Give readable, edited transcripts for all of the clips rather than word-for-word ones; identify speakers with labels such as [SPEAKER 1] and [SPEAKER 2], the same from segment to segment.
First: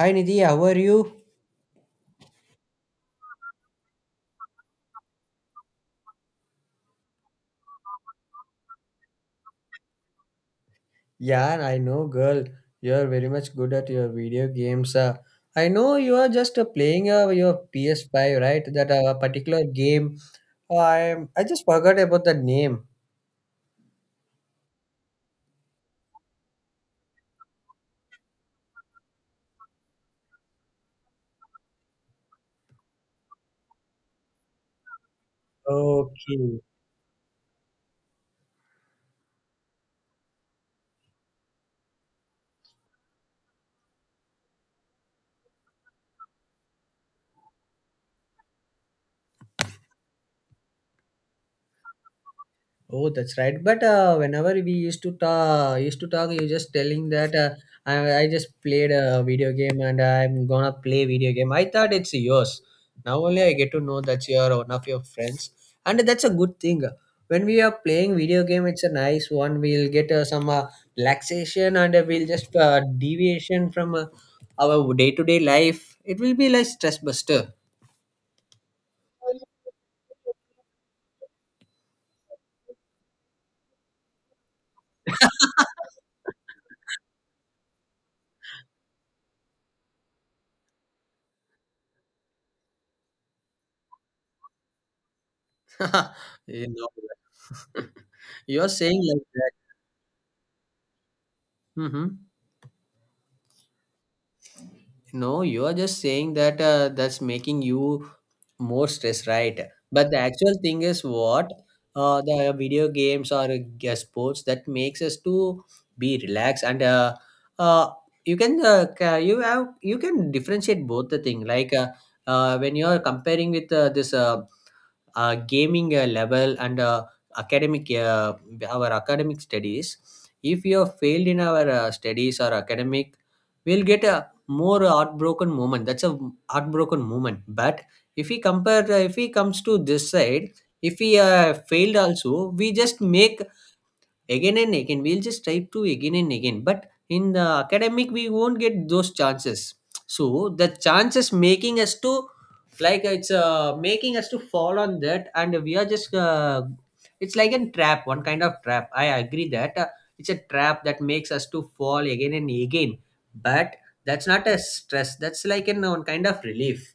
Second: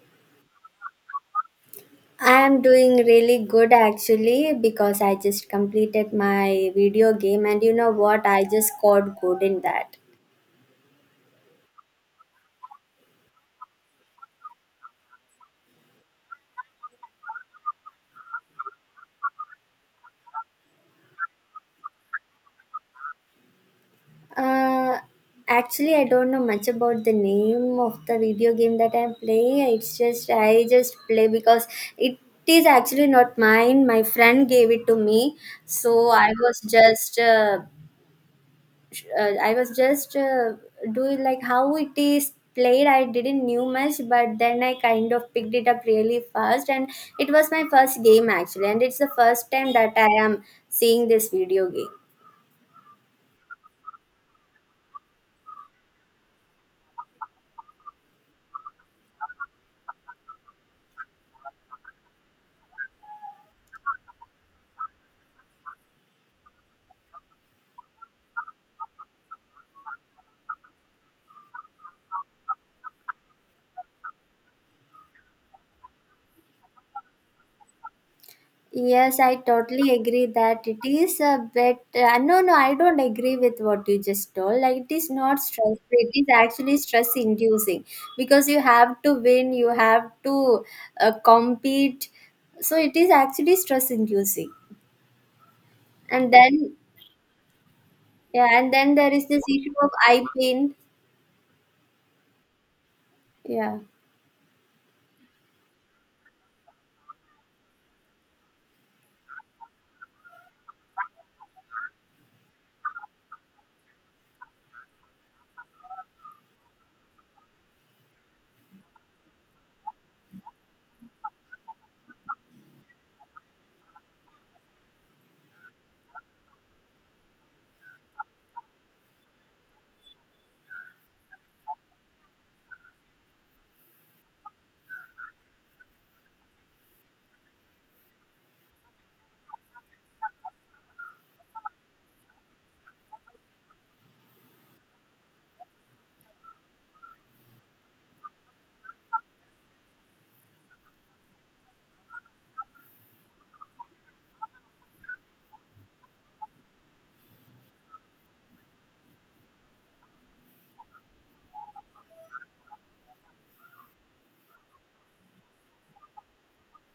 [SPEAKER 1] Hi Nidhi, how are you?
[SPEAKER 2] I am doing really good actually because I just completed my video game and you know what I just scored good in that.
[SPEAKER 1] Yeah, I know, girl. You're very much good at your video games. I know you are just playing your PS5, right? That particular game. I just forgot about the name.
[SPEAKER 2] Uh actually I don't know much about the name of the video game that I'm playing. It's just I just play because it is actually not mine. My friend gave it to me. So I
[SPEAKER 1] Okay.
[SPEAKER 2] was just uh, I was just uh, doing like how it is played. I didn't knew much, but then I kind of picked it up really fast, and it was my first game actually, and it's the first time that I am seeing this video game.
[SPEAKER 1] Oh, that's right. But whenever we used to talk, you just telling that I just played a video game and I'm gonna play video game. I thought it's yours. Now only I get to know that you're one of your friends, and that's a good thing. When we are playing video game, it's a nice one. We'll get some relaxation and we'll just deviation from our day to day life. It will be like stress buster.
[SPEAKER 2] Yes, I totally agree that it is a bit. No, no, I don't agree with what you just told. Like, it is not stress. It is actually stress inducing because you have to win, you have to compete. So, it is actually stress inducing. And
[SPEAKER 1] you
[SPEAKER 2] then,
[SPEAKER 1] know,
[SPEAKER 2] yeah,
[SPEAKER 1] you're
[SPEAKER 2] and then
[SPEAKER 1] saying
[SPEAKER 2] there
[SPEAKER 1] like
[SPEAKER 2] is this
[SPEAKER 1] that.
[SPEAKER 2] issue of eye pain.
[SPEAKER 1] Hmm.
[SPEAKER 2] Yeah.
[SPEAKER 1] No, you are just saying that that's making you. More stress, right? But the actual thing is what, the video games or sports that makes us to be relaxed and uh, you can you have you can differentiate both the thing like when you are comparing with this gaming level and academic our academic studies. If you have failed in our studies or academic, we'll get a more heartbroken moment. That's a heartbroken moment. But if we compare, if we comes to this side, if we failed also, we just make again and again, we'll just try to again and again. But in the academic, we won't get those chances. So the chances making us to, like, it's making us to fall on that, and we are just it's like a trap, one kind of trap. I agree that it's a trap that makes us to fall again and again. But that's not a stress, that's like an one kind of relief.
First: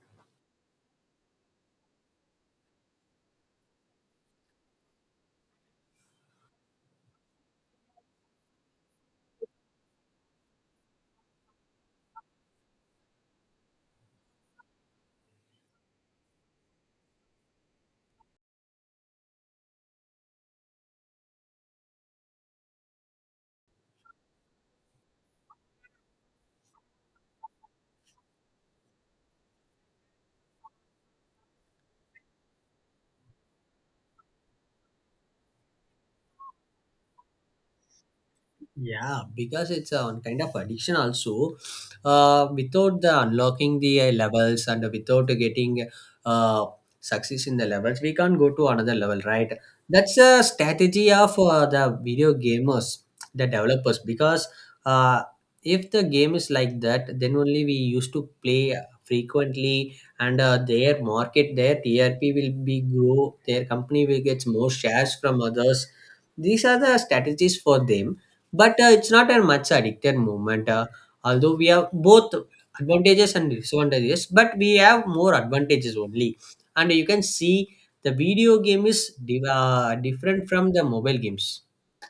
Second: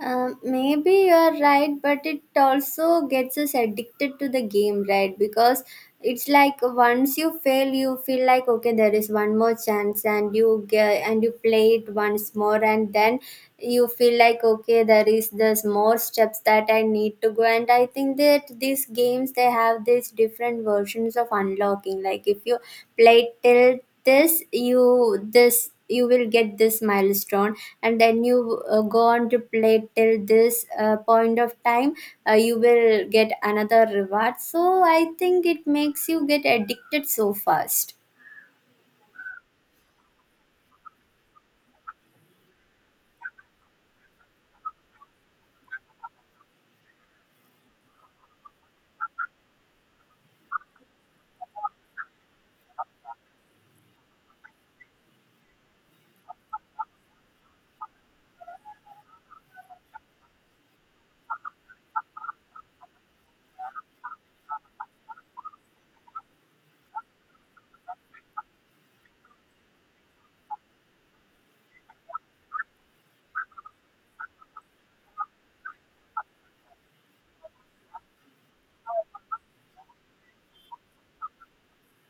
[SPEAKER 2] Maybe you're right, but it also gets us addicted to the game, right? Because it's like once you fail, you feel like okay, there is one more chance, and you get and you play it once more, and then you feel like okay, there is this more steps that I need to go. And I think that these games they have these different versions of unlocking. Like if you play till this, you will get this milestone, and then you go on to play till this point of time, you will get another reward. So I think it makes you get addicted so fast.
[SPEAKER 1] Yeah, because it's a one kind of addiction also. Without the unlocking the levels and without getting uh, success in the levels, we can't go to another level, right? That's a strategy of the video gamers, the developers, because uh, if the game is like that, then only we used to play frequently, and their market, their TRP will be grow, their company will get more shares from others. These are the strategies for them. But it's not a much addicted movement. Although we have both advantages and disadvantages, but we have more advantages only. And you can see the video game is different from the mobile games.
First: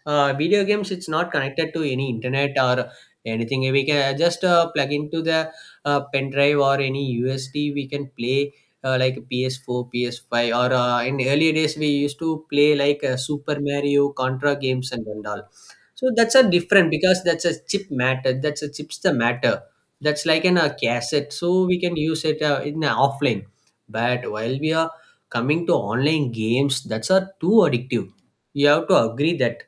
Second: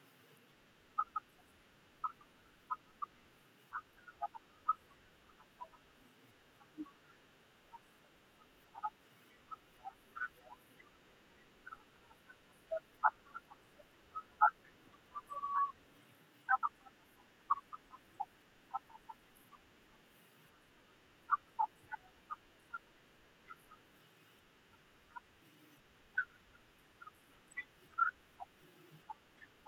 [SPEAKER 1] Video games, it's not connected to any internet or anything. We can just plug into the pen drive or any USD. We can play like PS4, PS5, or in earlier days we used to play like Super Mario, Contra games, and all. So that's a different, because that's a chip matter. That's a chips the matter. That's like an a cassette. So we can use it in a offline. But while we are coming to online games, that's are too addictive. You have to agree that.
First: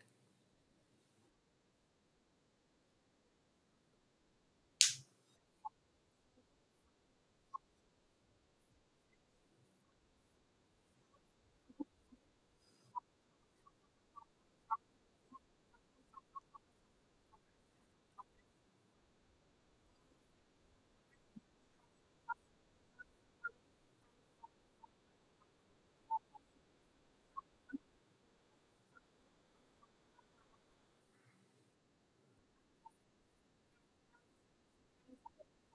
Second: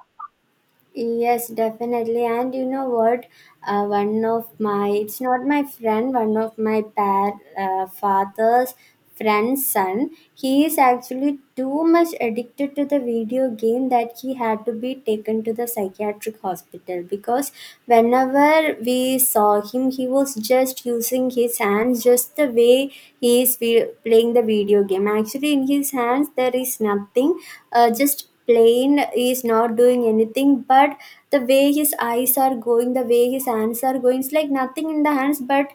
[SPEAKER 2] Yes, definitely. And you know what? One of my, it's not my friend, one of my father's friend's son, he is actually too much addicted to the video game that he had to be taken to the psychiatric hospital because whenever we saw him, he was just using his hands just the way he is playing the video game. Actually, in his hands, there is nothing, just plane is not doing anything, but the way his eyes are going, the way his hands are going, it's like nothing in the hands, but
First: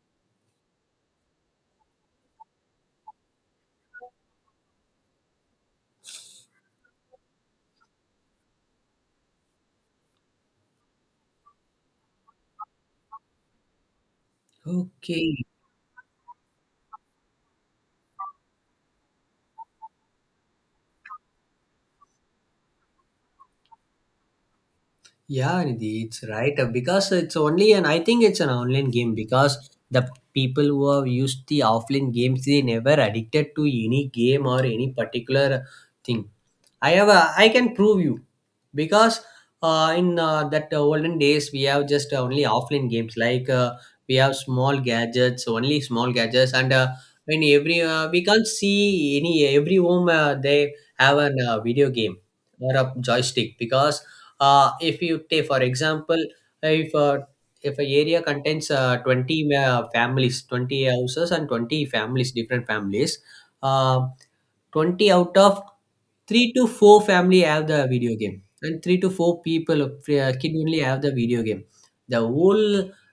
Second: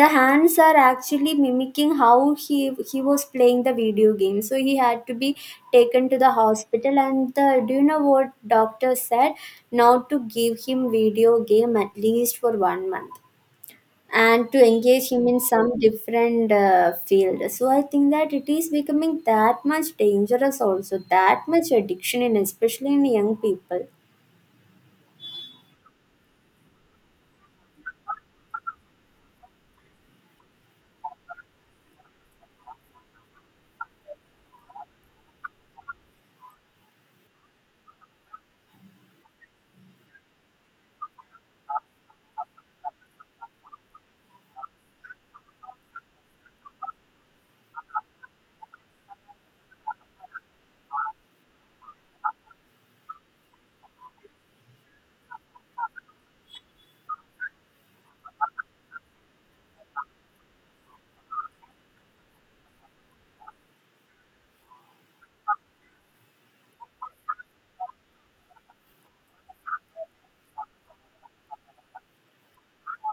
[SPEAKER 2] the hands are actually mimicking how he was playing the video game. So he had to be taken to the hospital, and the, do you know what, doctor said not to give him video game at least for 1 month and to engage him in
[SPEAKER 1] Okay.
[SPEAKER 2] some different field. So I think that it is becoming that much dangerous also, that much addiction, in especially in young people.
[SPEAKER 1] Yeah, Nidhi, it's right because it's only, and I think it's an online game, because the people who have used the offline games they never addicted to any game or any particular thing. I can prove you, because in that olden days we have just only offline games, like we have small gadgets only, small gadgets, and when every we can't see any every home they have a video game or a joystick, because if you take for example, if uh, if a area contains 20 families, 20 houses and 20 families, different families, uh, 20 out of 3 to 4 family have the video game, and 3 to 4 people kid only have the video game. The whole,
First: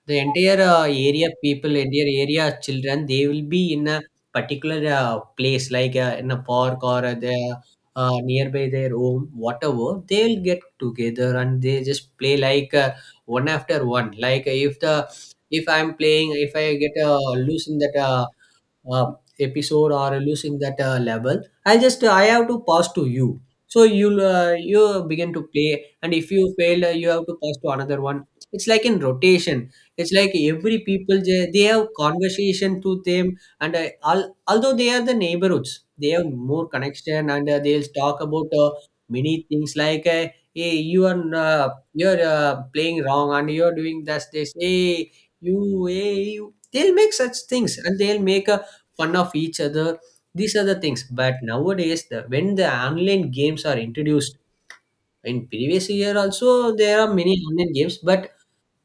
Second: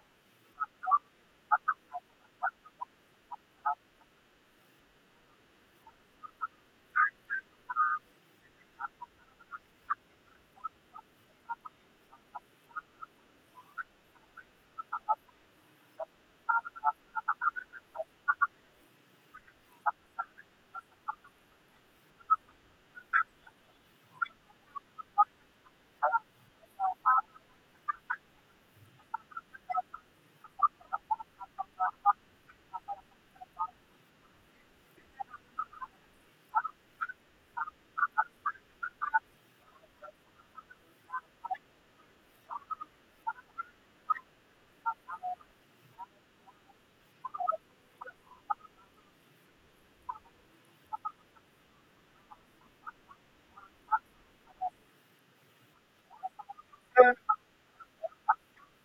[SPEAKER 1] the entire area people, entire area children, they will be in a particular place, like in a park, or the nearby their home, whatever, they'll get together and they just play like one after one. Like if the, if I'm playing, if I get a lose in that uh, episode, or losing that level, I'll just I have to pass to you, so you begin to play, and if you fail, you have to pass to another one. It's like in rotation. It's like every people, they have conversation to them, and although they are the neighborhoods, they have more connection, and they'll talk about many things, like hey you are uh, you're playing wrong and you're doing this this, hey you, hey you, they'll make such things, and they'll make a fun of each other. These are the things. But nowadays, the, when the online games are introduced, in previous year also there are many online games, but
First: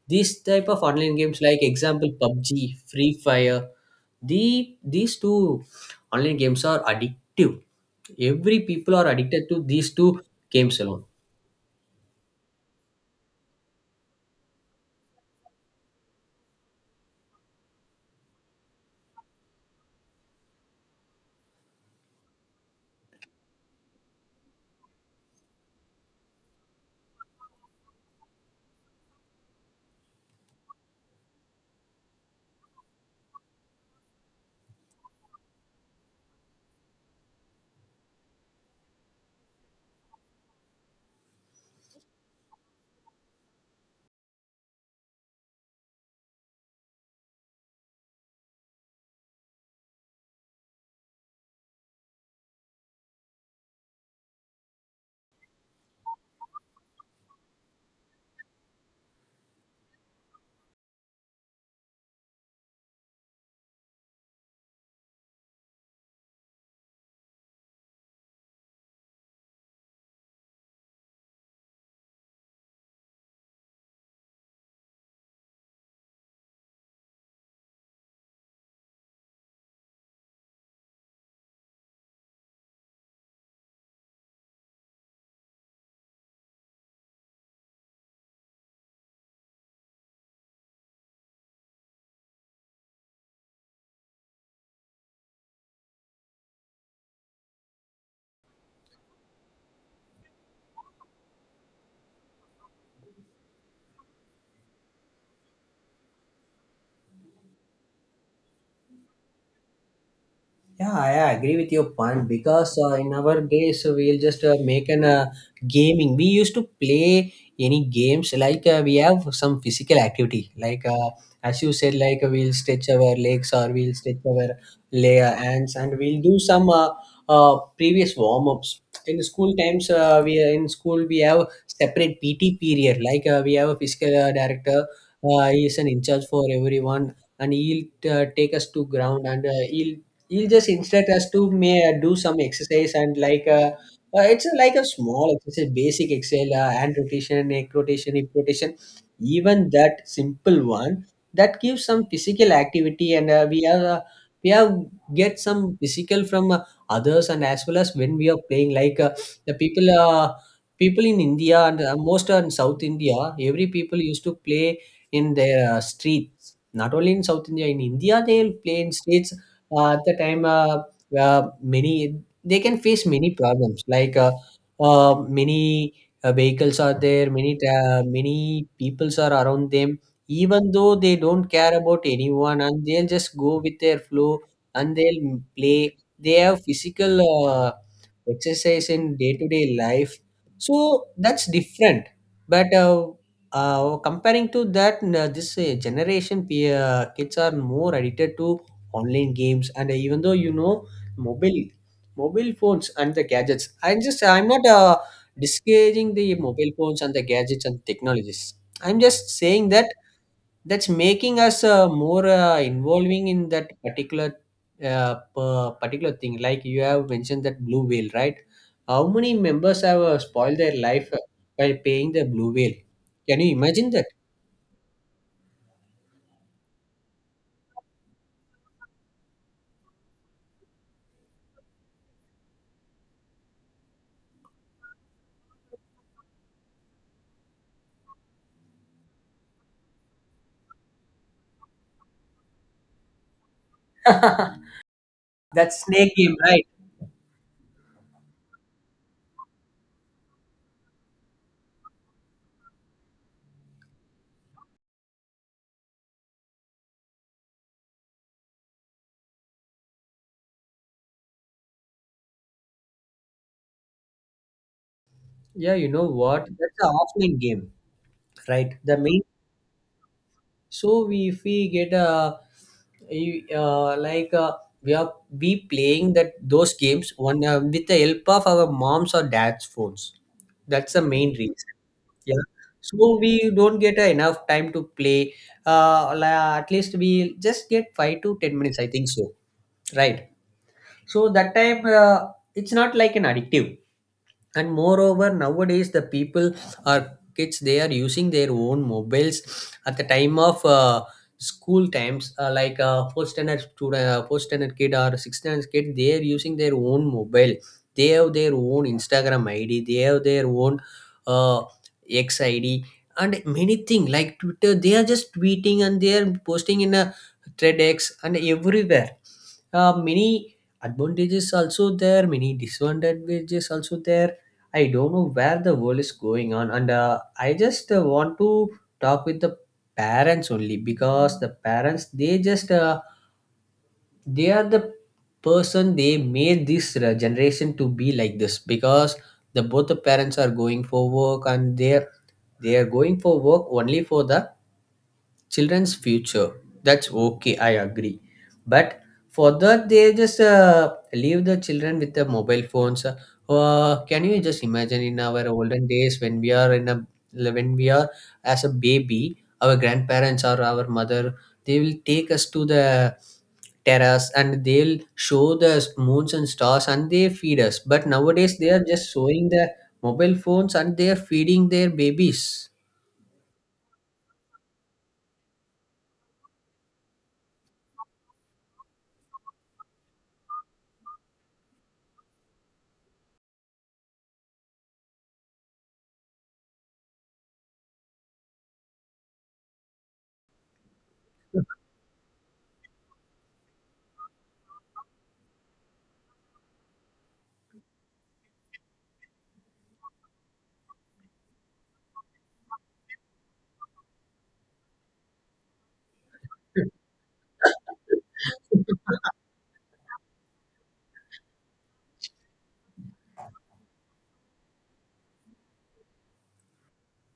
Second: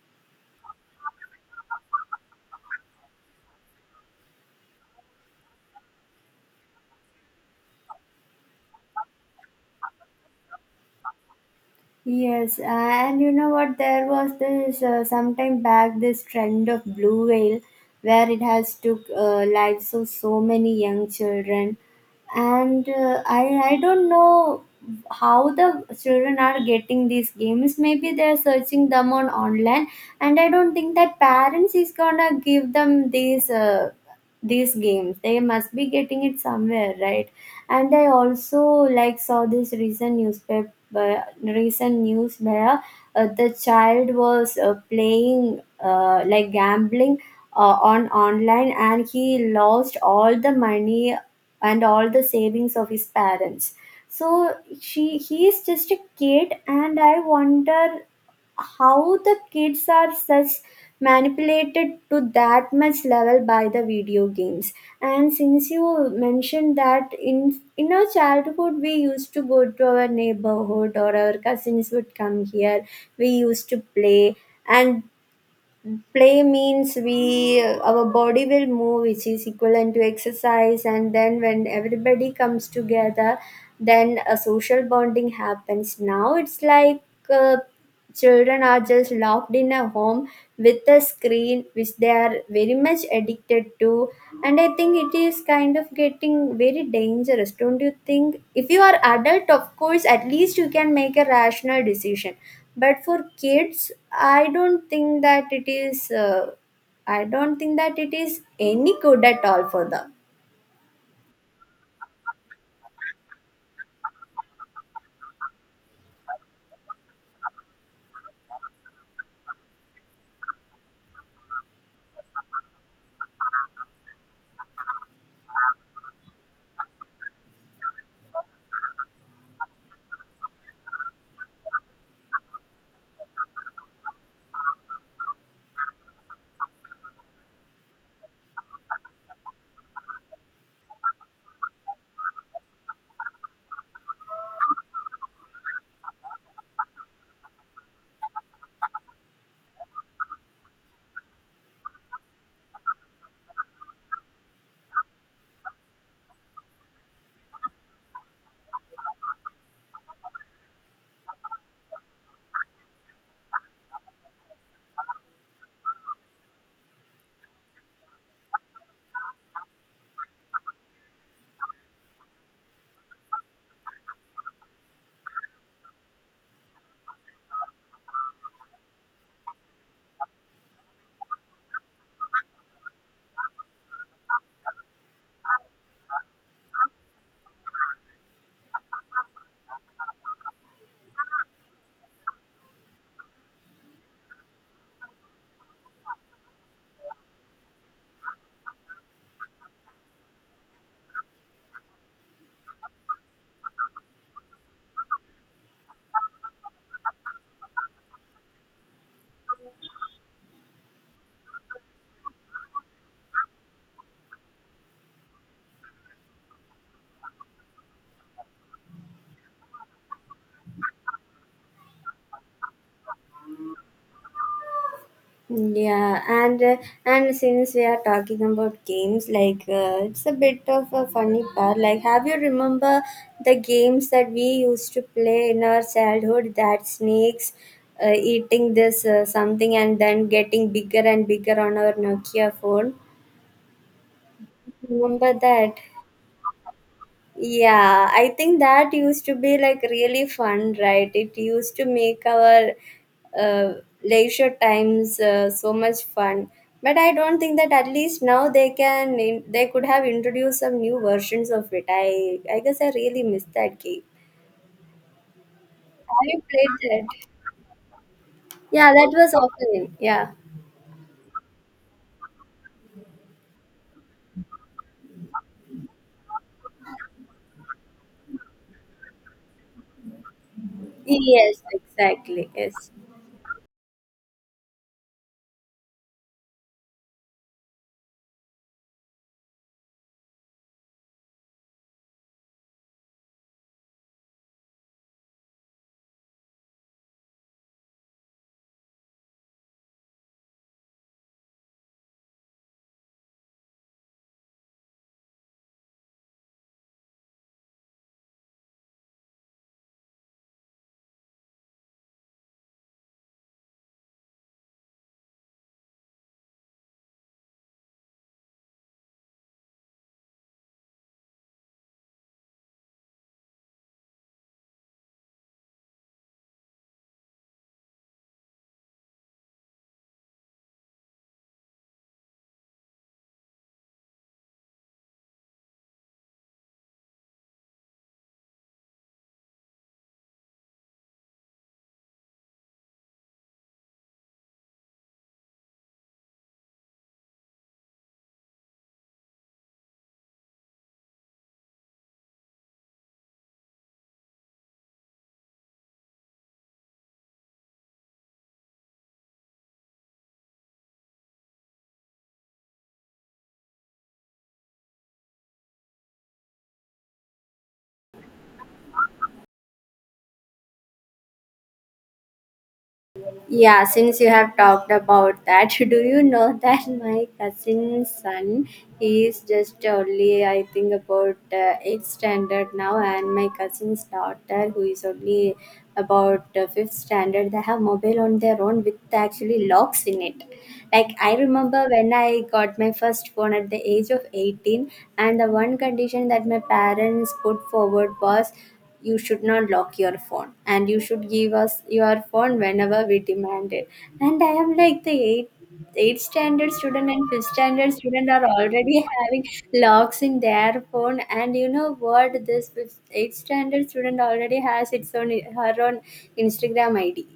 [SPEAKER 1] these type of online games like example PUBG, Free Fire, the these two online games are addictive. Every people are addicted to these two games alone.
[SPEAKER 2] Yes, and you know what? There was this sometime back, this trend of Blue Whale, where it has took lives of so many young children, and I don't know how the children are getting these games. Maybe they're searching them on online, and I don't think that parents is gonna give them these. These games they must be getting it somewhere, right? And I also, like, saw this recent newspaper, recent news, where the child was playing, like gambling, on online, and he lost all the money and all the savings of his parents. So she he is just a kid, and I wonder how the kids are such manipulated to that much level by the video games. And since you mentioned that in our childhood we used to go to our neighborhood or our cousins would come here, we used to play. And play means we, our body will move, which is equivalent to exercise, and then when everybody comes together, then a social bonding happens. Now it's like uh, children are just locked in a home with a screen, which they are very much addicted to, and I think it is kind of getting very dangerous, don't you think? If you are adult, of course, at least you can make a rational decision, but for kids, I don't think that it is any good at all for them.
[SPEAKER 1] Yeah, I agree with your point, because in our days we'll just make an gaming. We used to play any games, like we have some physical activity. Like as you said, like we'll stretch our legs or we'll stretch our layer hands, and we'll do some previous warm ups. In school times, we in school we have separate PT period. Like we have a physical director. He is an in charge for everyone, and he'll take us to ground, and he'll just instruct us to may do some exercise, and like it's a, like a small exercise, basic exhale, hand rotation, neck rotation, hip rotation, even that simple one. That gives some physical activity, and we are we have get some physical from others. And as well as when we are playing, like the people people in India and most are in South India, every people used to play in their streets, not only in South India, in India they will play in streets. At the time Many, they can face many problems, like uh, many vehicles are there, many many peoples are around them, even though they don't care about anyone, and they'll just go with their flow, and they'll play. They have physical exercise in day-to-day life. So that's different. But comparing to that, this generation, kids are more addicted to online games. And even though you know, mobile mobile phones and the gadgets, I'm not discouraging the mobile phones and the gadgets and technologies. I'm just saying that that's making us more involving in that particular particular thing. Like you have mentioned that blue whale, right? How many members have spoiled their life by paying the blue whale? Can you imagine that?
[SPEAKER 2] Yeah, and since we are talking about games, like, it's a bit of a funny part. Like, have you remember the games that we used to play in our childhood? That snakes eating this something and then getting bigger and bigger on our Nokia phone. Remember
[SPEAKER 1] That
[SPEAKER 2] that?
[SPEAKER 1] snake game, right?
[SPEAKER 2] Yeah, I think that used to be like really fun, right? It used to make our uh, leisure times so much fun. But I don't think that at least now they could have introduced some new versions of it. I guess I really miss that game.
[SPEAKER 1] Yeah, you know
[SPEAKER 2] Have you
[SPEAKER 1] what,
[SPEAKER 2] played
[SPEAKER 1] that's an
[SPEAKER 2] that?
[SPEAKER 1] offline game, right?
[SPEAKER 2] Yeah,
[SPEAKER 1] The
[SPEAKER 2] that
[SPEAKER 1] main,
[SPEAKER 2] was often. Yeah.
[SPEAKER 1] so we, if we get a you- uh, like uh, we are, we playing that those games one with the help of our moms or dad's phones. That's the main
[SPEAKER 2] Yes,
[SPEAKER 1] reason. Yeah,
[SPEAKER 2] exactly. Yes.
[SPEAKER 1] so we don't get enough time to play, at least we just get 5 to 10 minutes, I think so, right? So that time it's not like an addictive. And moreover, nowadays the people, or kids, they are using their own mobiles at the time of school times, like a first standard student, first standard kid or sixth standard kid, they are using their own mobile. They have their own Instagram id, they have their own uh, X id, and many thing like Twitter. They are just tweeting and they are posting in a thread and everywhere. Many advantages also there, many disadvantages also there. I don't know where the world is going on, and I just want to talk with the parents only, because the parents they just they are the person, they made this generation to be like this, because the both the parents are going for work, and they are going for work only for the children's future. That's okay, I agree. But for that they just leave the children with the mobile phones. Can you just imagine, in our olden days, when we are in a, when we are as a baby, our grandparents or our mother, they will take us to the terrace, and they'll show the moons and stars, and they feed us. But nowadays they are just showing the mobile phones and they are feeding their babies.
[SPEAKER 2] Yeah, since you have talked about that, do you know that my cousin's son, he is just only, I think, about 8th standard now, and my cousin's daughter, who is only about 5th standard, they have mobile on their own with actually locks in it. Like, I remember when I got my first phone at the age of 18, and the one condition that my parents put forward was you should not lock your phone and you should give us your phone whenever we demand it. And I am like, the eighth standard student and fifth standard student are already having locks in their phone. And you know what, this fifth, eighth standard student already has its own her own Instagram ID.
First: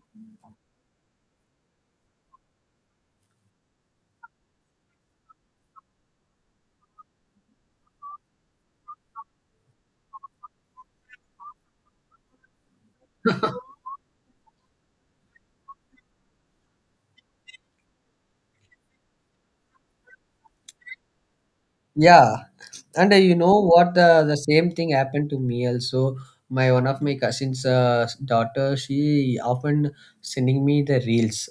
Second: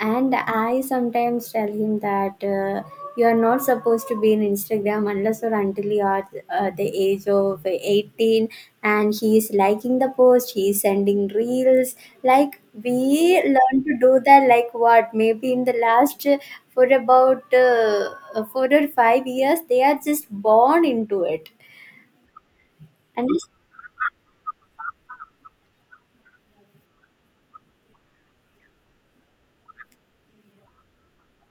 [SPEAKER 2] And I sometimes tell him that you are not supposed to be in Instagram unless or until you are the age of 18. And he is liking the post, he is sending reels. Like we learn to do that, like what? Maybe in the last, for about 4 or 5 years, they are just born into it.
[SPEAKER 1] Yeah, and
[SPEAKER 2] And
[SPEAKER 1] you know what? The same thing happened to me also. My one of my cousin's daughter, she often sending me the reels.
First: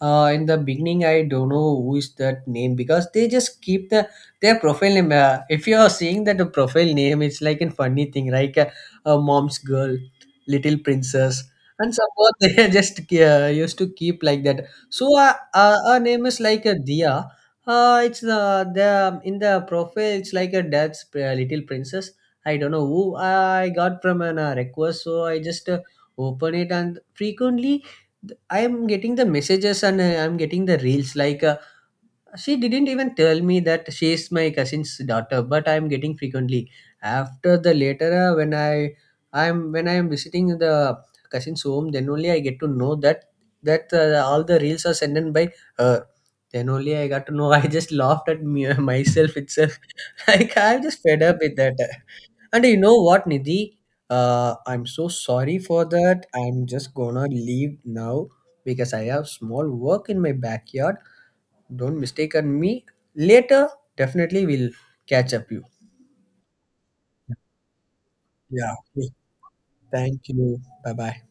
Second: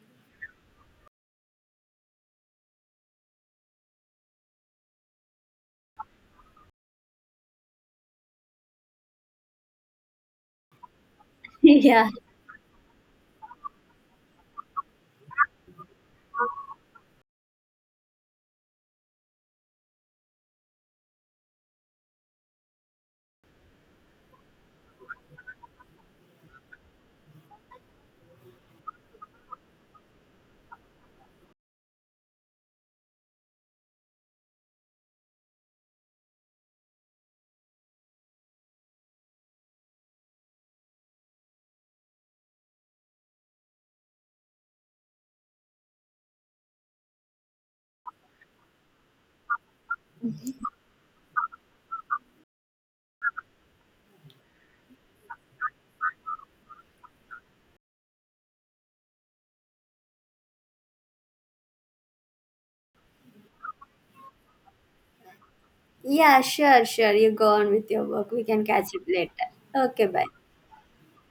[SPEAKER 1] In the beginning, I don't know who is that name, because they just keep the their profile name. If you are seeing that the profile name, it's like a funny thing, like a mom's girl, little princess, and
[SPEAKER 2] yeah,
[SPEAKER 1] suppose they just used to keep like that. So her name is like a Dia, it's the in the profile. It's like a dad's little princess. I don't know who, I got from an request, so I just open it, and frequently I'm getting the messages, and I'm getting the reels, like she didn't even tell me that she is my cousin's daughter, but I am getting frequently. After the later, when I I'm when I am visiting the cousin's home, then only I get to know that that all the reels are sent in by her. Then only I got to know. I just laughed at me, myself itself. Like I'm just fed up with that. And you know what, Nidhi? I'm so sorry for that. I'm just gonna leave now, because I have small work in my backyard. Don't mistaken me. Later, definitely we'll catch up you.
[SPEAKER 2] yeah, sure, sure. You go on with your work. We can
[SPEAKER 1] Yeah.
[SPEAKER 2] catch up
[SPEAKER 1] Okay.
[SPEAKER 2] later. Okay, bye.
[SPEAKER 1] Thank you. Bye bye.